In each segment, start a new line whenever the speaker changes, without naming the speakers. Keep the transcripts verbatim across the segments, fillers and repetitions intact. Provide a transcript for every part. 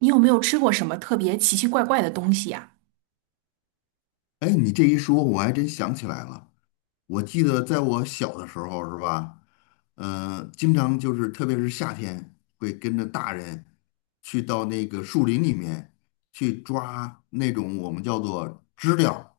你有没有吃过什么特别奇奇怪怪的东西呀？
哎，你这一说，我还真想起来了。我记得在我小的时候，是吧？嗯、呃经常就是，特别是夏天，会跟着大人去到那个树林里面去抓那种我们叫做知了。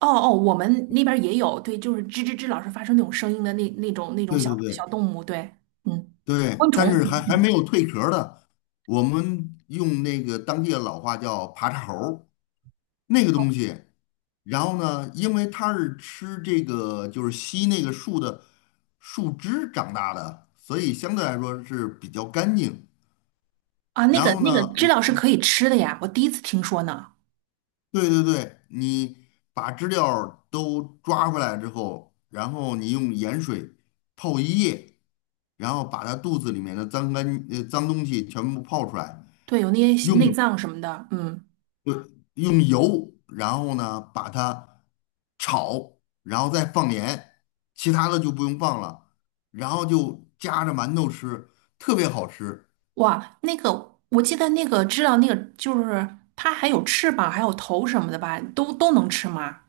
哦哦，我们那边儿也有，对，就是吱吱吱老是发生那种声音的那那种那种
对
小
对
小
对
动物，对。嗯，
对，
昆虫，
但是还
嗯
还没
嗯。
有蜕壳儿的，我们用那个当地的老话叫爬叉猴儿那个东西，然后呢，因为它是吃这个就是吸那个树的树枝长大的，所以相对来说是比较干净。
啊，那
然
个
后呢，
那个知了是
我
可以吃的呀，我第一次听说呢。
对对对，你把知了都抓回来之后，然后你用盐水泡一夜，然后把它肚子里面的脏干呃脏东西全部泡出来，
对，有那些内
用
脏什么的，嗯。
对，用油，然后呢把它炒，然后再放盐，其他的就不用放了，然后就夹着馒头吃，特别好吃。
哇，那个我记得那个知了，那个就是它还有翅膀，还有头什么的吧，都都能吃吗？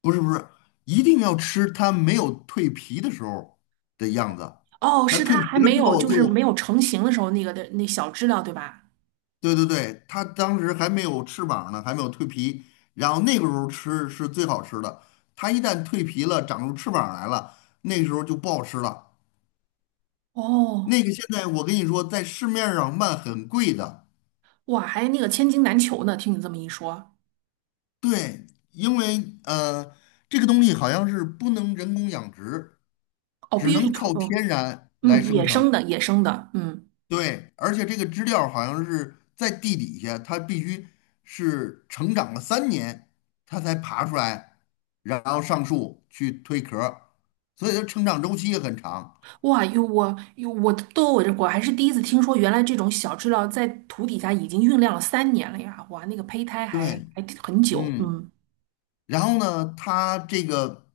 不是不是，一定要吃它没有蜕皮的时候的样子，
哦，
它
是
蜕
它
皮
还
了
没
之
有
后
就是没
就，
有成型的时候那个的那小知了对吧？
对对对，它当时还没有翅膀呢，还没有蜕皮，然后那个时候吃是最好吃的。它一旦蜕皮了，长出翅膀来了，那个时候就不好吃了。那
哦。
个现在我跟你说，在市面上卖很贵的，
哇，还那个千金难求呢。听你这么一说。
对，因为呃，这个东西好像是不能人工养殖，
哦，
只
必须是
能
纯，
靠天然来
嗯。嗯，
生
野生
成。
的，野生的，嗯。
对，而且这个知了好像是在地底下，它必须是成长了三年，它才爬出来，然后上树去蜕壳儿，所以它成长周期也很长。
哇，哟，我哟，我都我这我还是第一次听说，原来这种小知了在土底下已经酝酿了三年了呀！哇，那个胚胎还
对，
还挺很久，
嗯，
嗯。
然后呢，它这个。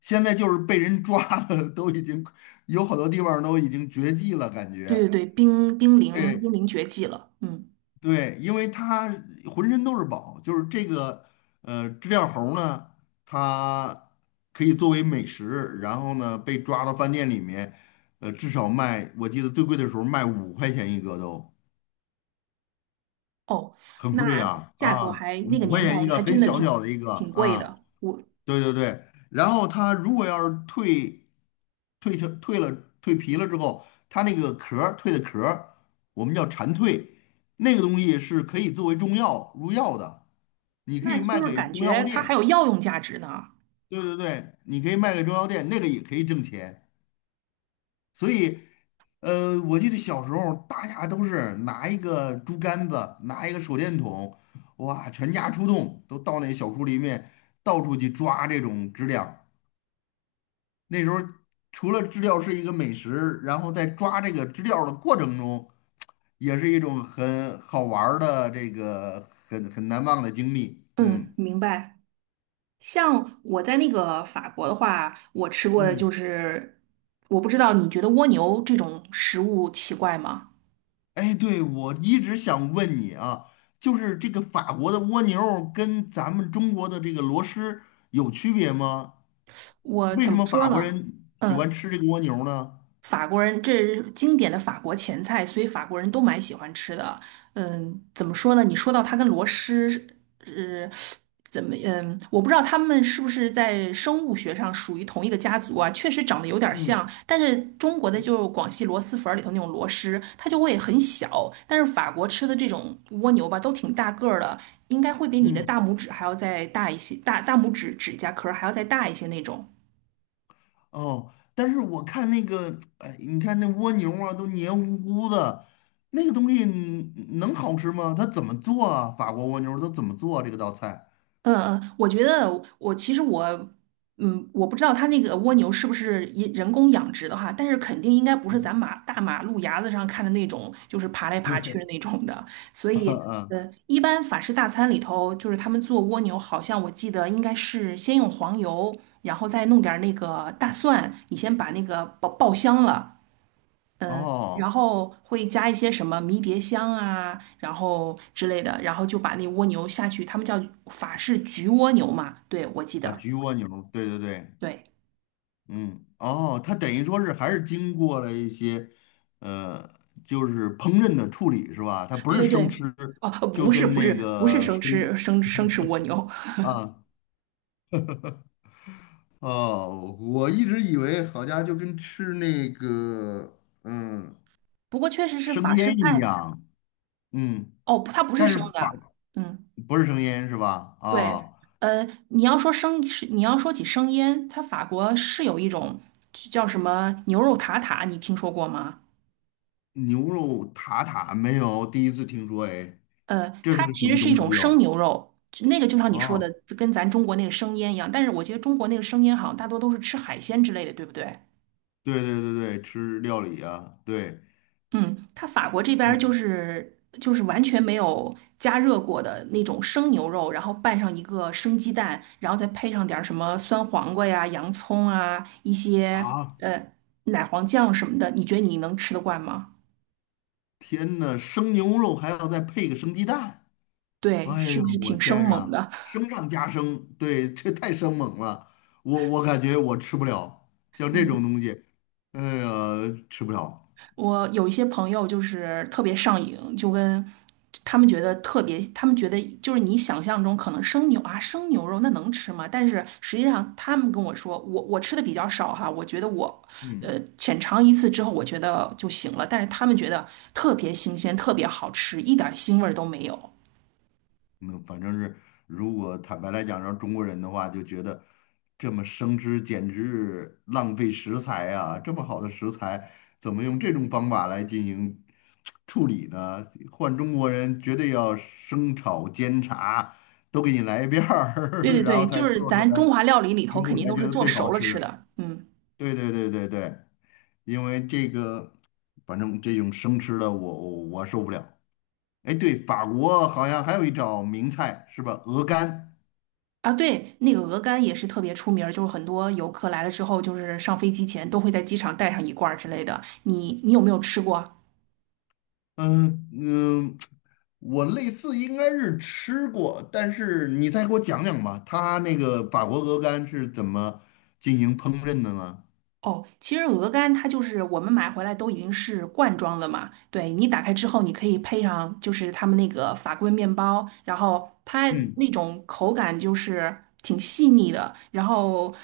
现在就是被人抓了，都已经有好多地方都已经绝迹了，感
对
觉。
对对，濒濒临
哎，
濒临绝迹了，嗯。
对，因为它浑身都是宝，就是这个呃知了猴呢，它可以作为美食，然后呢被抓到饭店里面，呃至少卖，我记得最贵的时候卖五块钱一个都
哦，
很
那
贵啊
价格
啊，
还
五
那个
块
年
钱
代
一个，
还
很
真的
小小的
挺
一个
挺贵
啊。
的，我。
对对对，然后它如果要是蜕蜕成蜕了蜕皮了之后，它那个壳儿蜕的壳儿，我们叫蝉蜕，那个东西是可以作为中药入药的，你可
那
以
就
卖
是
给
感
中药
觉它还
店。
有药用价值呢，
对对对，你可以卖给中药店，那个也可以挣钱。所以，呃，我记得小时候大家都是拿一个竹竿子，拿一个手电筒，哇，全家出动，都到那小树林里面到处去抓这种知了。那时候除了知了是一个美食，然后在抓这个知了的过程中，也是一种很好玩儿的这个很很难忘的经历。
嗯，
嗯
明白。像我在那个法国的话，我吃过的就
嗯，
是，我不知道你觉得蜗牛这种食物奇怪吗？
哎，对，我一直想问你啊，就是这个法国的蜗牛儿跟咱们中国的这个螺蛳有区别吗？
我
为
怎
什
么
么
说
法国
呢？
人喜欢
嗯，
吃这个蜗牛呢？
法国人这是经典的法国前菜，所以法国人都蛮喜欢吃的。嗯，怎么说呢？你说到它跟螺蛳，是。呃怎么，嗯，我不知道他们是不是在生物学上属于同一个家族啊？确实长得有点
嗯
像，但是中国的就是广西螺蛳粉儿里头那种螺蛳，它就会很小，但是法国吃的这种蜗牛吧，都挺大个儿的，应该会比你的
嗯。
大拇指还要再大一些，大大拇指指甲壳儿还要再大一些那种。
哦，但是我看那个，哎，你看那蜗牛啊，都黏糊糊的，那个东西嗯能好吃吗？它怎么做啊？法国蜗牛它怎么做啊这个道菜？
嗯嗯，我觉得我其实我，嗯，我不知道它那个蜗牛是不是也人工养殖的哈，但是肯定应该不是
嗯
咱马大马路牙子上看的那种，就是爬来
对，
爬去 的那种的。所
嗯
以，
嗯，
呃，一般法式大餐里头，就是他们做蜗牛，好像我记得应该是先用黄油，然后再弄点儿那个大蒜，你先把那个爆爆香了，嗯，然
哦，
后会加一些什么迷迭香啊，然后之类的，然后就把那蜗牛下去，他们叫法式焗蜗牛嘛，对，我记
啊，
得，
焗蜗牛，对对对，
对，
嗯，哦，它等于说是还是经过了一些，呃，就是烹饪的处理是吧？它不
对
是
对
生吃，
对。哦，
就
不是
跟
不是
那
不是
个
生
生
吃生生吃蜗牛。
啊。哦，我一直以为好家伙就跟吃那个嗯
不过确实是
生
法式
腌一
菜。
样，嗯，
哦，它不是
但是
生
把
的，嗯，
不是生腌是吧？
对。
啊、
呃，你要说生是你要说起生腌，它法国是有一种叫什么牛肉塔塔，你听说过吗？
牛肉塔塔没有，第一次听说，哎，
呃，
这
它
是个什
其实
么
是一
东西
种生
哟、
牛肉，就那个就像你说的，
哦？
跟咱中国那个生腌一样。但是我觉得中国那个生腌好像大多都是吃海鲜之类的，对不对？
对对对对，吃料理啊，对，
嗯，它法国这边儿就
嗯
是就是完全没有加热过的那种生牛肉，然后拌上一个生鸡蛋，然后再配上点儿什么酸黄瓜呀、洋葱啊、一些
啊，
呃奶黄酱什么的，你觉得你能吃得惯吗？
天呐，生牛肉还要再配个生鸡蛋。
对，
哎
是
呦，
不是
我
挺生
天
猛
呀，
的？
升上加升，对，这太生猛了，我我感觉我吃不了，像 这种
嗯。
东西，哎呀，吃不了。
我有一些朋友就是特别上瘾，就跟他们觉得特别，他们觉得就是你想象中可能生牛啊，生牛肉那能吃吗？但是实际上他们跟我说，我我吃的比较少哈，我觉得我
嗯。
呃浅尝一次之后，我觉得就行了。但是他们觉得特别新鲜，特别好吃，一点腥味儿都没有。
那反正是，如果坦白来讲，让中国人的话，就觉得这么生吃简直浪费食材啊！这么好的食材，怎么用这种方法来进行处理呢？换中国人绝对要生炒煎炸都给你来一遍
对
儿，
对
然后
对，
才
就是
做出
咱
来
中华料理里
食
头肯
物
定
才
都
觉
是
得
做
最
熟
好
了吃
吃。
的，嗯。
对对对对对，因为这个，反正这种生吃的我我我受不了。哎，对，法国好像还有一道名菜是吧？鹅肝。
啊，对，那个鹅肝也是特别出名儿就是很多游客来了之后，就是上飞机前都会在机场带上一罐儿之类的。你你有没有吃过？
嗯嗯，我类似应该是吃过，但是你再给我讲讲吧，它那个法国鹅肝是怎么进行烹饪的呢？
哦，其实鹅肝它就是我们买回来都已经是罐装的嘛，对，你打开之后，你可以配上就是他们那个法棍面包，然后它
嗯，
那种口感就是挺细腻的，然后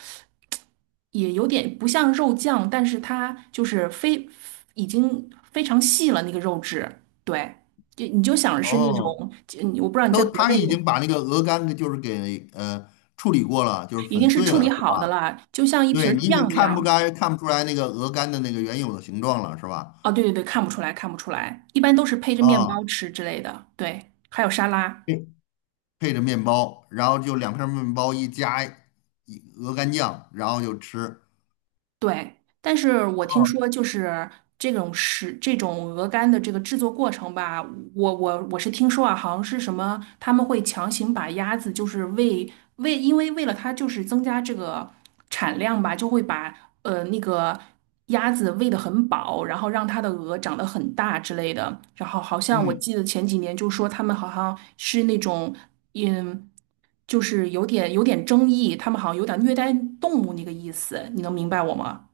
也有点不像肉酱，但是它就是非已经非常细了那个肉质，对，就你就想是那
哦，
种，就我不知道你在
都
国内
他已经把那个鹅肝给就是给呃处理过了，就是
已经
粉
是
碎
处理
了，是
好的
吧？
了，就像一瓶
对，
儿
你已经
酱一
看不
样。
该看不出来那个鹅肝的那个原有的形状了，是吧？
哦，对对对，看不出来，看不出来，一般都是配着面包
啊，
吃之类的。对，还有沙拉。
配着面包，然后就两片面包一加一鹅肝酱，然后就吃。
对，但是我听
哦，
说就是这种食这种鹅肝的这个制作过程吧，我我我是听说啊，好像是什么他们会强行把鸭子就是喂喂，因为为了它就是增加这个产量吧，就会把呃那个鸭子喂得很饱，然后让它的鹅长得很大之类的。然后好像我
嗯，
记得前几年就说他们好像是那种。嗯，就是有点有点争议，他们好像有点虐待动物那个意思，你能明白我吗？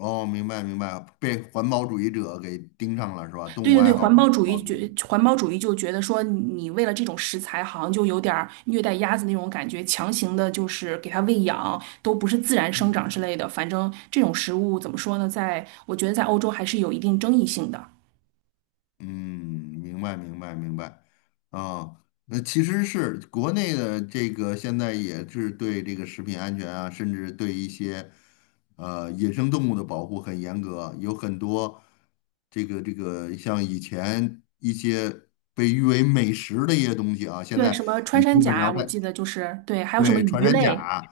哦，明白明白，被环保主义者给盯上了是吧？动
对
物
对对，
爱好
环
者，
保
环
主
保
义
主义者。
觉环保主义就觉得说你为了这种食材，好像就有点儿虐待鸭子那种感觉，强行的就是给它喂养，都不是自然生长
嗯。
之类的。反正这种食物怎么说呢，在我觉得在欧洲还是有一定争议性的。
嗯，明白明白明白，啊，那其实是国内的这个现在也是对这个食品安全啊，甚至对一些呃野生动物的保护很严格，有很多这个这个像以前一些被誉为美食的一些东西啊，现
对，什
在
么穿
你
山
基
甲
本
啊，
上
我
在
记得就是对，还有什么
对，穿
鱼
山
类，
甲、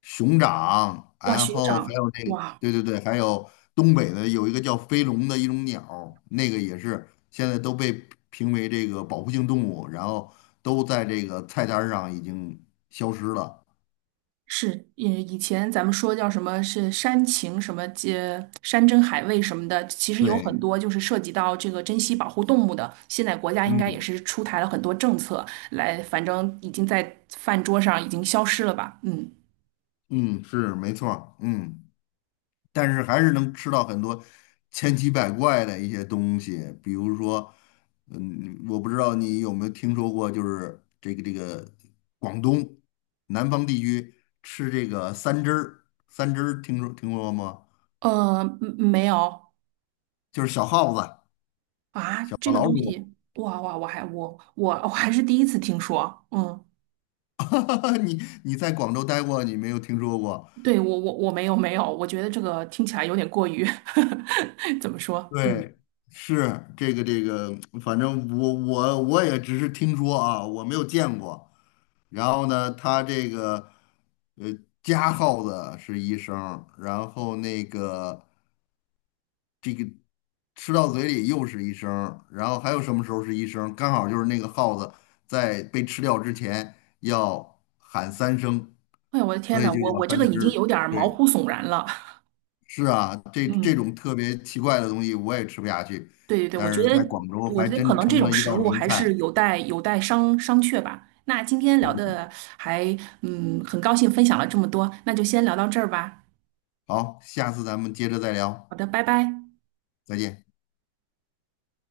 熊掌，
哇，
然
熊
后还
掌，
有那个
哇。
对对对，还有东北的有一个叫飞龙的一种鸟那个也是现在都被评为这个保护性动物，然后都在这个菜单儿上已经消失了。
是，以以前咱们说叫什么是山情什么，呃，山珍海味什么的，其实有很
对，
多就是涉及到这个珍稀保护动物的。现在国家应该也
嗯
是出台了很多政策来，反正已经在饭桌上已经消失了吧？嗯。
嗯，是没错儿嗯。但是还是能吃到很多千奇百怪的一些东西，比如说，嗯，我不知道你有没有听说过，就是这个这个广东南方地区吃这个三汁儿，三汁儿听说听说过吗？
呃，嗯，没有。
就是小耗子、
啊，
小
这个
老
东
鼠，
西，哇哇，我还我我我还是第一次听说。嗯，
你你在广州待过，你没有听说过？
对，我我我没有没有，我觉得这个听起来有点过于 怎么说？嗯，
对，是这个这个，反正我我我也只是听说啊，我没有见过。然后呢，他这个呃加号子是一声儿然后那个吃到嘴里又是一声儿然后还有什么时候是一声儿刚好就是那个耗子在被吃掉之前要喊三声，
哎呀，我的天
所
呐，
以就
我
叫
我这
三
个已经有
只。
点儿毛
对，
骨悚然了。
是啊，这这
嗯，
种特别奇怪的东西我也吃不下去，
对对对，我觉
但是
得，
在广州
我
还
觉得可
真
能这
成
种
了一
食
道
物
名
还是
菜。
有待有待商商榷吧。那今天聊
嗯，
的还，嗯，很高兴分享了这么多，那就先聊到这儿吧。
好，下次咱们接着再聊，
好的，拜拜。
再见。